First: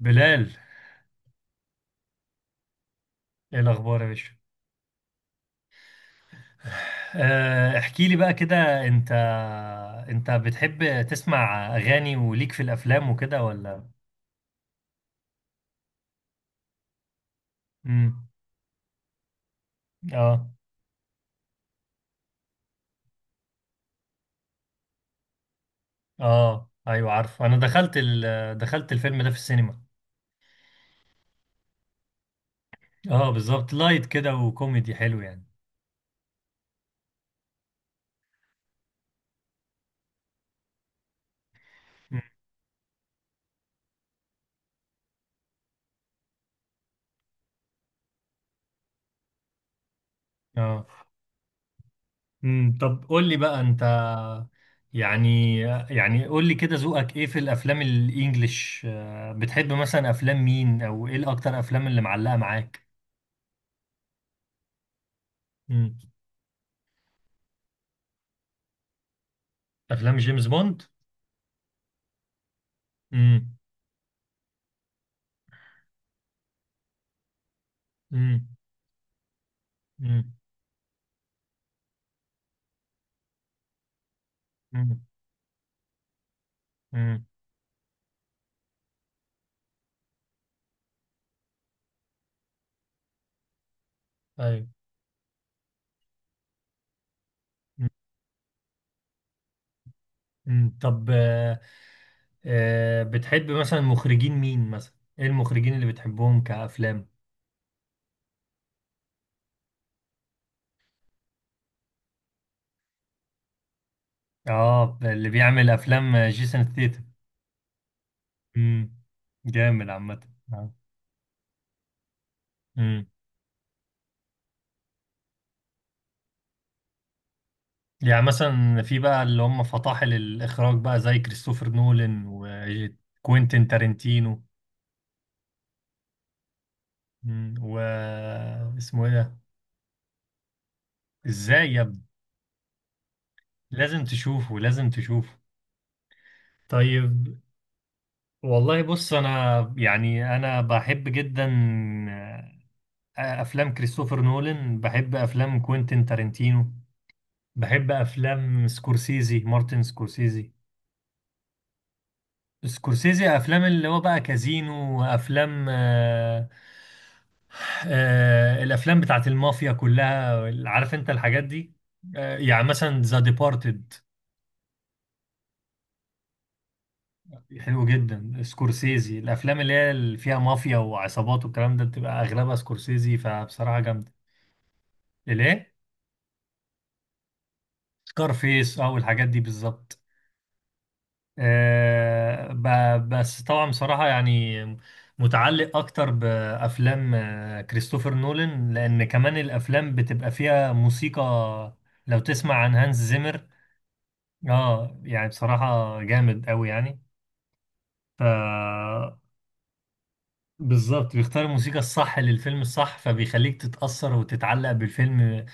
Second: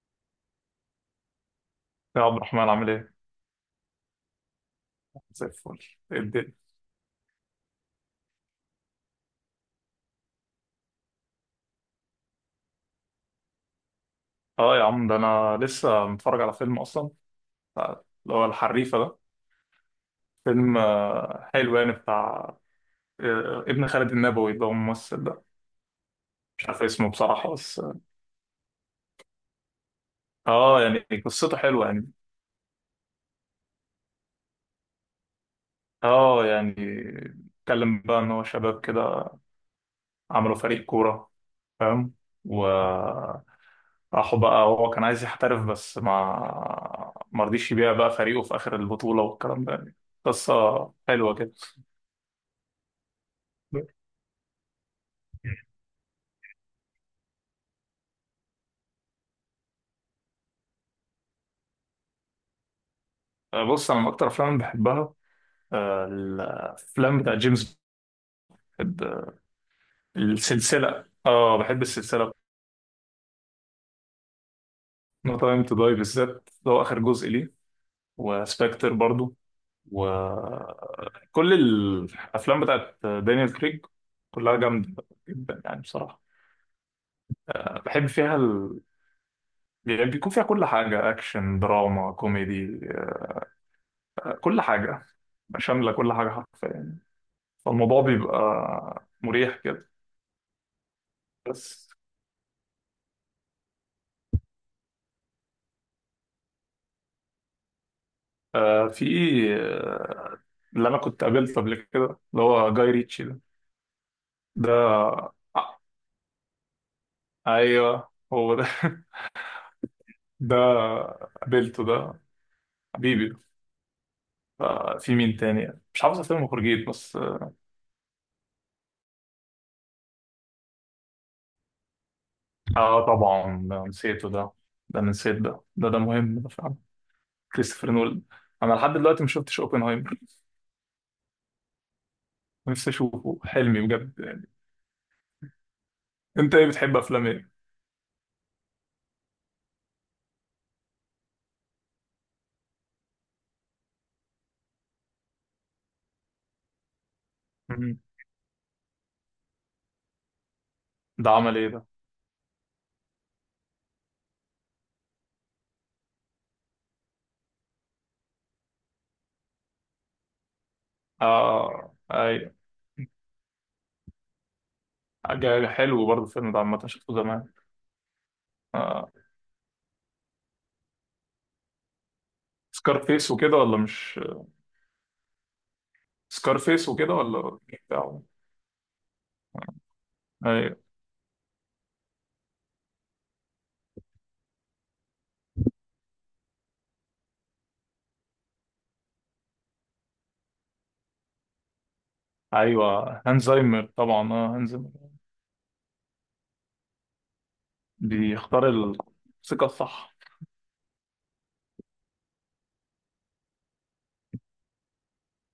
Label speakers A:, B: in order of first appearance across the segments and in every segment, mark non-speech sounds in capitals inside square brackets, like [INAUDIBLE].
A: بلال.
B: يا عبد الرحمن عامل ايه؟
A: ايه الاخبار يا باشا؟
B: زي الفل. ايه الدنيا؟
A: احكي لي بقى كده انت بتحب تسمع اغاني وليك في الافلام وكده ولا؟
B: اه، يا عم ده انا لسه متفرج على فيلم اصلا،
A: امم.
B: اللي هو الحريفه ده.
A: اه.
B: فيلم، حلو يعني، بتاع ابن خالد النبوي، اللي هو الممثل ده. مش
A: اه،
B: عارف اسمه
A: ايوه، عارف.
B: بصراحه
A: انا
B: بس.
A: دخلت دخلت الفيلم ده في السينما.
B: اه يعني، قصته حلوه يعني.
A: اه، بالظبط، لايت كده وكوميدي حلو يعني.
B: اه يعني اتكلم بقى ان هو شباب كده، عملوا فريق كوره، فاهم.
A: مم.
B: وراحوا بقى، هو كان عايز يحترف بس ما مرضيش يبيع بقى فريقه في اخر البطوله والكلام ده يعني. قصه
A: اه.
B: حلوه كده.
A: امم، طب قول لي بقى انت. يعني يعني قول لي كده، ذوقك ايه في الافلام الانجليش؟ بتحب مثلا افلام مين او ايه الاكتر افلام اللي معلقة معاك؟
B: بص انا من اكتر افلام اللي بحبها، الافلام بتاع جيمس. بحب
A: افلام جيمس بوند.
B: السلسله. اه، بحب السلسله.
A: امم.
B: نو تايم تو داي بالذات، ده هو اخر جزء ليه،
A: امم.
B: وسبكتر برضو،
A: امم.
B: وكل الافلام بتاعت دانيال كريج كلها
A: امم.
B: جامده جدا يعني بصراحه.
A: امم.
B: بحب فيها. يعني بيكون فيها كل حاجه، اكشن دراما كوميدي، كل
A: ايوه.
B: حاجه. شامله كل حاجه حرفيا،
A: مم.
B: فالموضوع بيبقى مريح كده.
A: مم. طب
B: بس.
A: بتحب مثلا مخرجين مين مثلا؟ ايه المخرجين اللي بتحبهم كافلام؟
B: في إيه، اللي انا كنت قابلته قبل كده اللي هو جاي ريتشي ده. ده
A: اه، اللي بيعمل
B: آه،
A: افلام جيسون ستيتم.
B: ايوه هو ده.
A: امم.
B: [LAUGHS]
A: جامد عامه.
B: ده
A: آه.
B: قابلته ده،
A: امم.
B: حبيبي. آه، في مين تاني مش عارف اسامي المخرجين بس، اه.
A: يعني مثلا في بقى اللي هم فطاحل الاخراج بقى زي كريستوفر نولان
B: طبعا
A: وكوينتين
B: ده نسيته
A: تارنتينو.
B: ده. ده أنا نسيت ده مهم ده فعلا.
A: امم و
B: كريستوفر نولان. انا لحد
A: اسمه ايه
B: دلوقتي ما
A: ده؟
B: شفتش اوبنهايمر. [LAUGHS]
A: ازاي يا ابني؟
B: نفسي اشوفه، حلمي
A: لازم
B: بجد يعني.
A: تشوفه، لازم تشوفه.
B: انت ايه بتحب افلام
A: طيب.
B: ايه؟
A: والله بص، انا يعني انا بحب جدا افلام كريستوفر نولان، بحب افلام كوينتين تارنتينو، بحب
B: مم.
A: افلام سكورسيزي، مارتن سكورسيزي.
B: ده عمل ايه ده؟
A: سكورسيزي افلام اللي هو بقى كازينو، وافلام آه، الافلام بتاعت المافيا كلها. عارف انت الحاجات دي.
B: اه
A: آه
B: ايوه.
A: يعني مثلا ذا ديبارتد.
B: حاجة حلو برضه الفيلم ده عامة، شفته زمان.
A: حلو جدا
B: آه.
A: سكورسيزي، الافلام اللي فيها مافيا وعصابات والكلام ده بتبقى اغلبها سكورسيزي،
B: سكارفيس وكده ولا
A: فبصراحة جامدة.
B: مش
A: الايه؟
B: سكارفيس وكده، ولا بتاعه.
A: سكارفيس او الحاجات دي بالظبط.
B: ايوه.
A: آه، بس طبعا بصراحة يعني متعلق اكتر بافلام كريستوفر نولان، لان كمان الافلام بتبقى فيها موسيقى. لو تسمع عن هانز
B: ايوه،
A: زيمر.
B: هانزايمر طبعا، اه هانزايمر.
A: اه يعني بصراحة جامد قوي يعني. ف
B: بيختار الموسيقى الصح.
A: بالظبط بيختار الموسيقى الصح للفيلم الصح، فبيخليك تتأثر وتتعلق بالفيلم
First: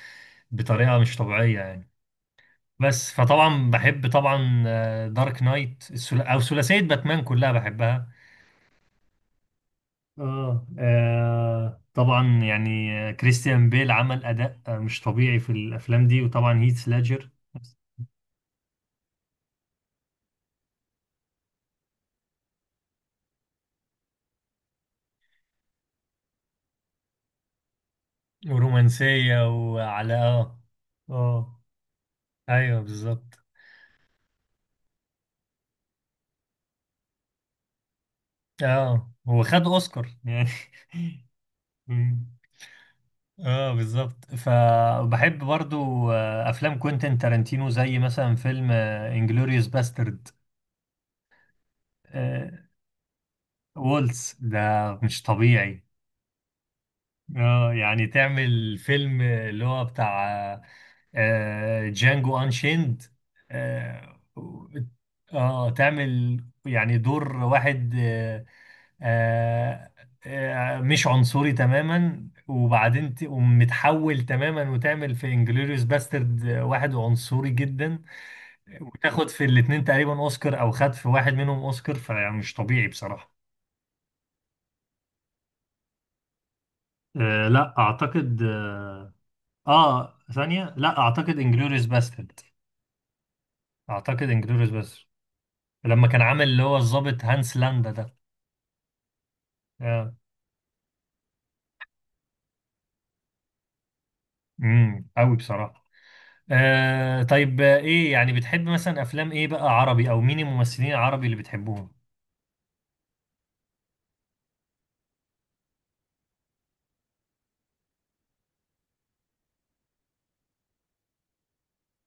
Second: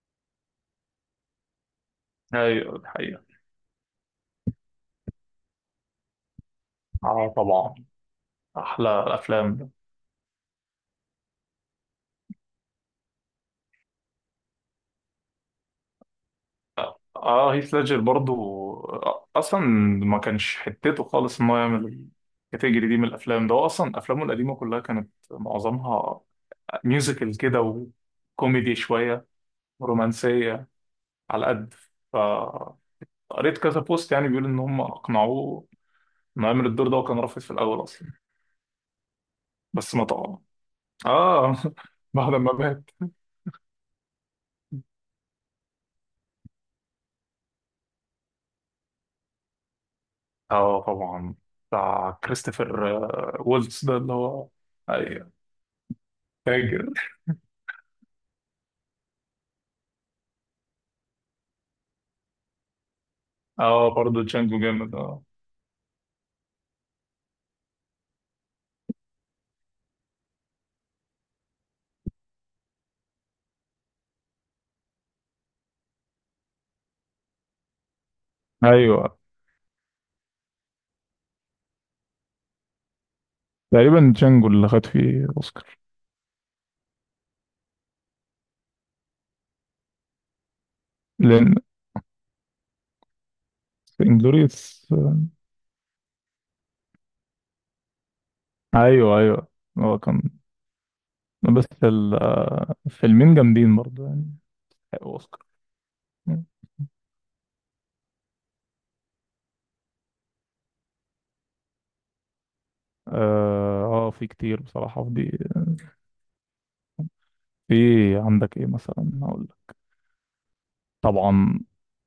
A: بطريقة مش طبيعية يعني.
B: ايوه دي
A: بس
B: حقيقة.
A: فطبعا بحب طبعا دارك نايت او ثلاثيه باتمان
B: اه
A: كلها
B: طبعا،
A: بحبها.
B: احلى الافلام ده.
A: اه، طبعا يعني كريستيان بيل عمل اداء مش طبيعي في الافلام دي، وطبعا هيث ليدجر.
B: اه، هيث ليدجر برضو. اصلا ما كانش حتته خالص ان هو يعمل الكاتيجوري دي من الافلام ده، هو اصلا افلامه القديمه كلها كانت معظمها ميوزيكال كده وكوميدي شويه
A: ورومانسيه وعلى، اه.
B: ورومانسيه، على
A: اه،
B: قد. ف
A: ايوه بالظبط.
B: قريت كذا بوست يعني بيقول ان هم اقنعوه انه يعمل الدور ده، وكان رافض في الاول اصلا.
A: اه، هو خد
B: بس ما
A: اوسكار
B: طبعا،
A: يعني.
B: اه.
A: [LAUGHS]
B: [LAUGHS]
A: مم.
B: بعد ما مات.
A: اه بالظبط. فبحب برضو افلام كوينتين تارانتينو، زي مثلا فيلم انجلوريوس باسترد.
B: اه طبعا، بتاع كريستوفر وولتس ده اللي
A: وولز
B: هو.
A: ده مش
B: ايوه،
A: طبيعي.
B: فاكر.
A: اه يعني تعمل فيلم اللي هو بتاع جانجو انشيند.
B: اه،
A: اه،
B: برضه تشانجو جامد، اه.
A: تعمل يعني دور واحد آه مش عنصري تماما، وبعدين تقوم متحول تماما وتعمل في انجلوريوس باسترد واحد عنصري جدا،
B: ايوه،
A: وتاخد في الاتنين تقريبا اوسكار، او خد في واحد منهم اوسكار. فمش طبيعي بصراحة.
B: تقريبا جانجو اللي خد فيه اوسكار.
A: لا اعتقد. اه، ثانية، لا اعتقد
B: لان
A: انجلوريوس باسترد. اعتقد انجلوريوس
B: انجلوريوس
A: باسترد لما كان عامل اللي هو الضابط هانس لاندا ده.
B: ايوه ايوه، هو
A: آه.
B: كان. بس الفيلمين جامدين برضه يعني،
A: امم،
B: حققوا
A: قوي
B: اوسكار.
A: بصراحة. آه طيب، ايه يعني بتحب مثلا افلام ايه بقى عربي، او مين الممثلين العربي اللي بتحبوهم؟
B: اه، في كتير بصراحة في دي، في. عندك ايه مثلا، هقول لك. طبعا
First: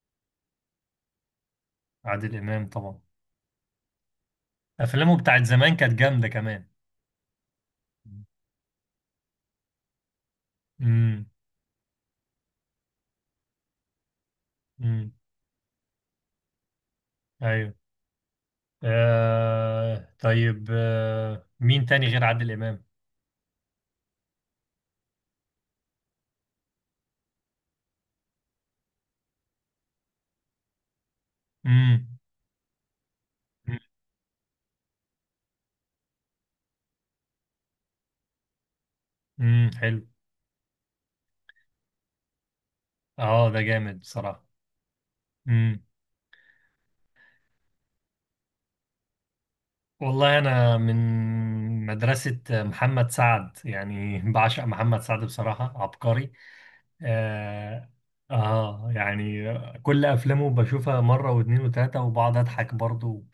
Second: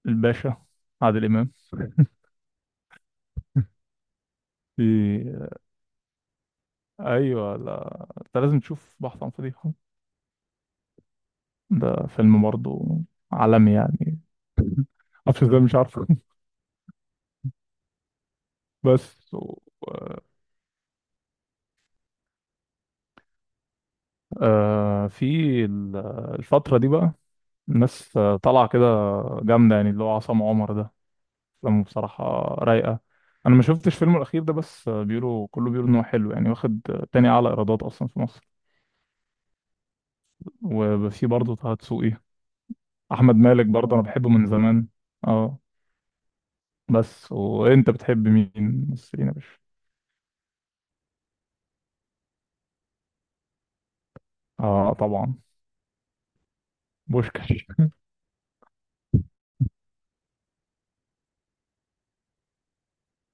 B: الباشا، عادل امام. [LAUGHS]
A: عادل امام طبعا. افلامه
B: في.
A: بتاعت زمان كانت جامدة كمان.
B: ايوه، لا انت لازم تشوف بحث عن فضيحه.
A: امم.
B: ده فيلم برضه عالمي يعني.
A: امم،
B: [LAUGHS] معرفش ازاي، مش عارفه.
A: ايوه.
B: [LAUGHS] بس
A: آه طيب، مين تاني غير عادل امام؟
B: آه، في ال- الفتره دي بقى، الناس طالعه كده جامده يعني، اللي هو عصام عمر ده، افلامه
A: امم.
B: بصراحه رايقه. انا ما شفتش فيلمه الاخير ده، بس بيقولوا، كله بيقولوا ان هو حلو يعني، واخد تاني اعلى ايرادات اصلا في مصر.
A: امم، حلو.
B: وفي برضه طه دسوقي، احمد
A: اه، ده
B: مالك برضه
A: جامد
B: انا بحبه
A: بصراحة.
B: من زمان، اه. بس وانت بتحب مين ممثلين يا باشا؟
A: والله أنا من مدرسة محمد سعد، يعني بعشق
B: اه
A: محمد سعد،
B: طبعا،
A: بصراحة عبقري.
B: بوشكاش.
A: آه, آه يعني كل أفلامه بشوفها مرة واتنين وتلاتة، وبقعد أضحك برضو،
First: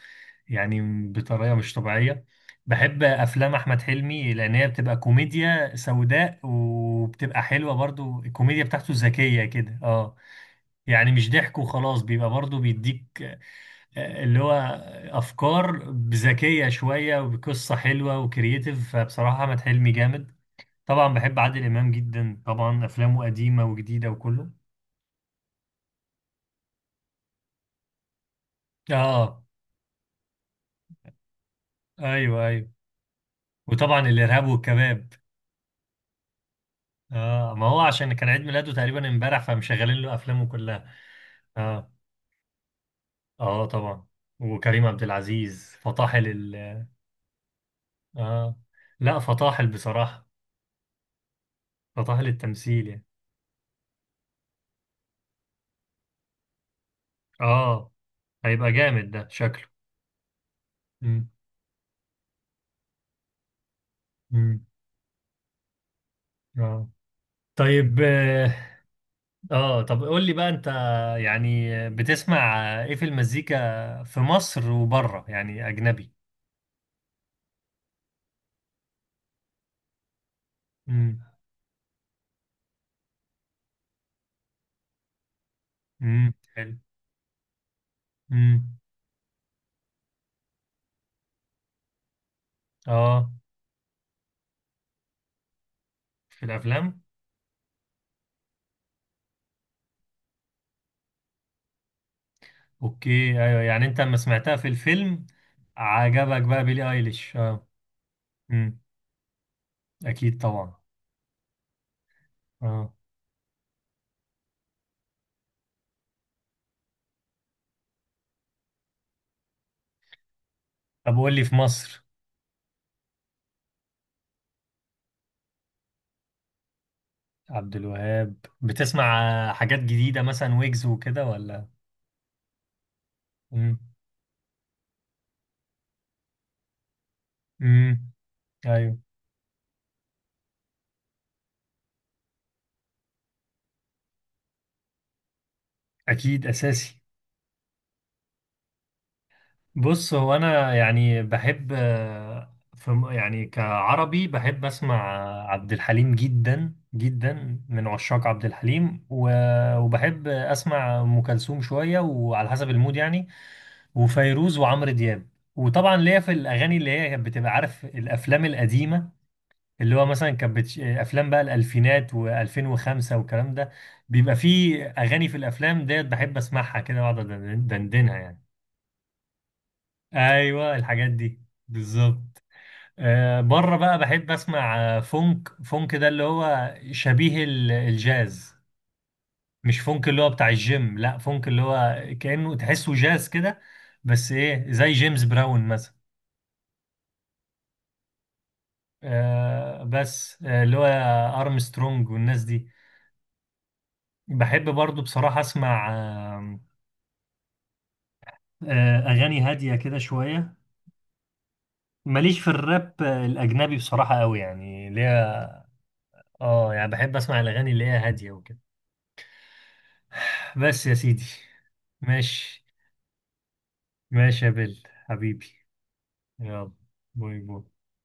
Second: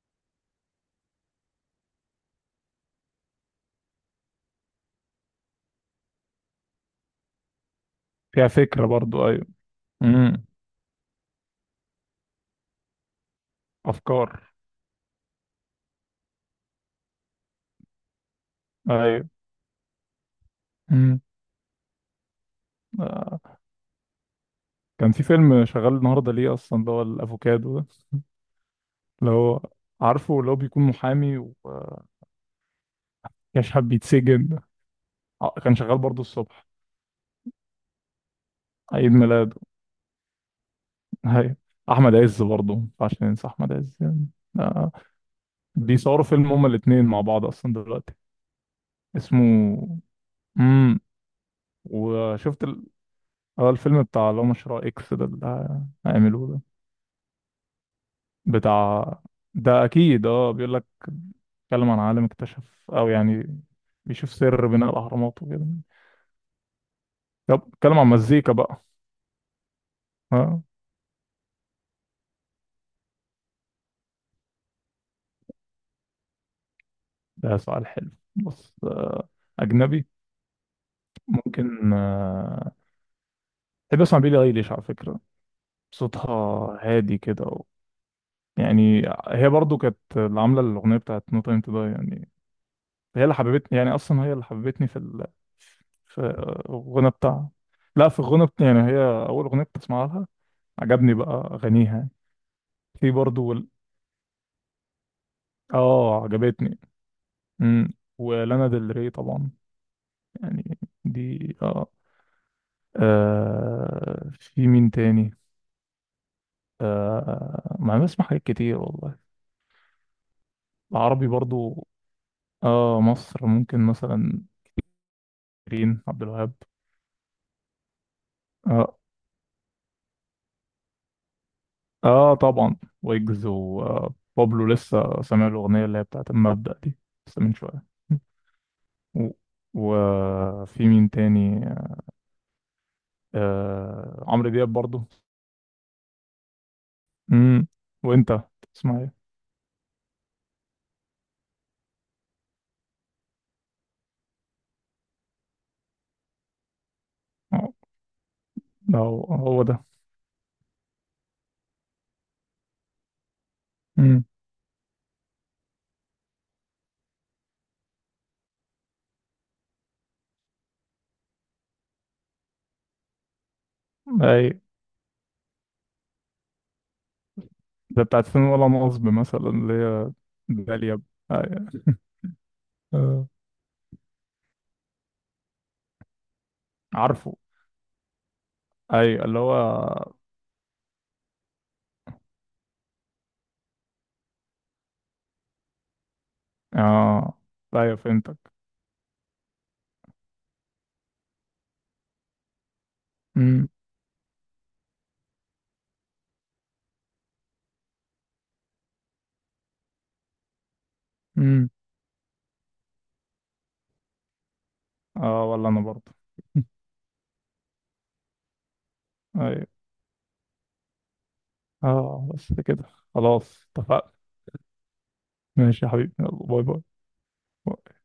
A: يعني بطريقة مش طبيعية. بحب أفلام أحمد حلمي، لأن هي بتبقى كوميديا سوداء وبتبقى حلوة برضو،
B: فيها
A: الكوميديا بتاعته
B: فكره برضه،
A: ذكية
B: ايوه.
A: كده، اه،
B: امم.
A: يعني مش ضحك وخلاص، بيبقى برضو بيديك اللي
B: افكار.
A: هو افكار ذكيه شويه وقصه حلوه وكرييتيف،
B: ايوه.
A: فبصراحه احمد حلمي جامد. طبعا
B: امم.
A: بحب عادل امام جدا، طبعا افلامه
B: آه.
A: قديمه وجديده وكله.
B: كان في فيلم شغال النهارده ليه اصلا، اللي هو الافوكادو ده. اللي
A: اه.
B: هو، عارفه، اللي هو بيكون محامي
A: ايوه، ايوه.
B: ويشحب
A: وطبعا الارهاب
B: بيتسجن ده.
A: والكباب.
B: كان شغال برضه الصبح.
A: اه، ما هو عشان كان عيد ميلاده تقريبا
B: عيد
A: امبارح،
B: ميلاده،
A: فمشغلين له افلامه كلها.
B: ايوه.
A: اه.
B: احمد عز برضه ما ينفعش ننسى
A: اه
B: احمد عز
A: طبعا.
B: يعني.
A: وكريم
B: آه.
A: عبد العزيز،
B: بيصوروا
A: فطاحل
B: فيلم هما الاتنين مع بعض اصلا دلوقتي،
A: اه، لا، فطاحل
B: اسمه.
A: بصراحه،
B: امم.
A: فطاحل
B: وشفت ال...
A: التمثيل يعني.
B: اه الفيلم بتاع اللي هو مشروع اكس ده اللي هيعملوه ده،
A: اه، هيبقى
B: بتاع.
A: جامد ده شكله.
B: ده اكيد، اه بيقول لك،
A: امم.
B: بيتكلم عن عالم اكتشف، او يعني بيشوف
A: امم.
B: سر بناء الاهرامات وكده.
A: اه
B: طب
A: طيب،
B: بيتكلم عن مزيكا
A: اه،
B: بقى.
A: طب قول لي بقى
B: ها.
A: انت، يعني بتسمع ايه في المزيكا في مصر وبره يعني اجنبي؟
B: ده سؤال حلو، بص اجنبي.
A: امم.
B: ممكن بحب اسمع بيلي ايليش على فكرة، صوتها
A: امم، حلو.
B: هادي كده
A: امم.
B: يعني. هي برضو كانت اللي عامله الاغنيه بتاعت نو تايم تو داي يعني. هي
A: اه،
B: اللي حببتني، يعني اصلا هي اللي حببتني في في
A: في الافلام.
B: الغنى بتاعها. لا، في الغنى يعني هي، اول اغنيه كنت اسمعها لها، عجبني بقى اغانيها يعني.
A: اوكي.
B: في برضو
A: ايوه، يعني انت لما سمعتها في الفيلم
B: اه
A: عجبك بقى
B: عجبتني.
A: بيلي ايليش، اه.
B: امم. ولانا
A: امم.
B: ديل ري طبعا،
A: اكيد طبعا.
B: يعني دي اه.
A: اه،
B: آه، في مين تاني. آه، ما أنا بسمع حاجات كتير والله.
A: طب
B: العربي
A: قول لي في
B: برضو.
A: مصر.
B: اه، مصر ممكن مثلا رين عبد الوهاب،
A: عبد الوهاب
B: آه.
A: بتسمع؟ حاجات جديدة مثلا ويجز وكده ولا؟
B: اه طبعا، ويجز
A: امم.
B: وبابلو. لسه سامع الاغنيه اللي هي بتاعت المبدأ دي، لسه من شويه.
A: امم، ايوه.
B: و- وفي مين تاني؟ آه، عمرو دياب برضو.
A: اكيد اساسي.
B: امم. وانت تسمع ايه؟
A: بص، هو انا يعني بحب في يعني كعربي بحب اسمع عبد الحليم جدا
B: آه،
A: جدا، من عشاق عبد الحليم.
B: هو هو ده.
A: وبحب اسمع ام كلثوم شويه، وعلى حسب المود يعني.
B: امم.
A: وفيروز وعمرو دياب. وطبعا ليا في الاغاني اللي هي كانت بتبقى، عارف، الافلام القديمه، اللي هو مثلا كانت افلام بقى الالفينات و2005 والكلام ده، بيبقى
B: اي.
A: فيه اغاني في الافلام ديت بحب اسمعها كده، واقعد
B: ده
A: دندنها
B: بتاعت
A: يعني.
B: فين ولا نصب مثلا، اللي هي
A: ايوه
B: داليا.
A: الحاجات دي
B: أي.
A: بالظبط.
B: آه.
A: بره بقى بحب اسمع فونك، فونك ده اللي هو
B: عارفه،
A: شبيه الجاز.
B: اي اللي هو.
A: مش فونك اللي هو بتاع الجيم، لا، فونك اللي هو كأنه تحسه جاز كده، بس ايه زي جيمس براون مثلا.
B: اه ايوه فهمتك.
A: بس اللي هو ارمسترونج والناس دي.
B: امم.
A: بحب برضو بصراحة اسمع اغاني هادية كده شوية.
B: امم.
A: ماليش في الراب الاجنبي بصراحة قوي يعني ليه.
B: اه ولا انا برضو.
A: اه يعني بحب اسمع الاغاني اللي هي هادية وكده.
B: اي. [LAUGHS]
A: بس يا سيدي.
B: اه بس
A: ماشي.
B: كده. خلاص اتفقنا.
A: ماشي يا بل حبيبي.
B: ماشي يا حبيبي، يلا
A: يلا،
B: باي.
A: باي. باي.
B: باي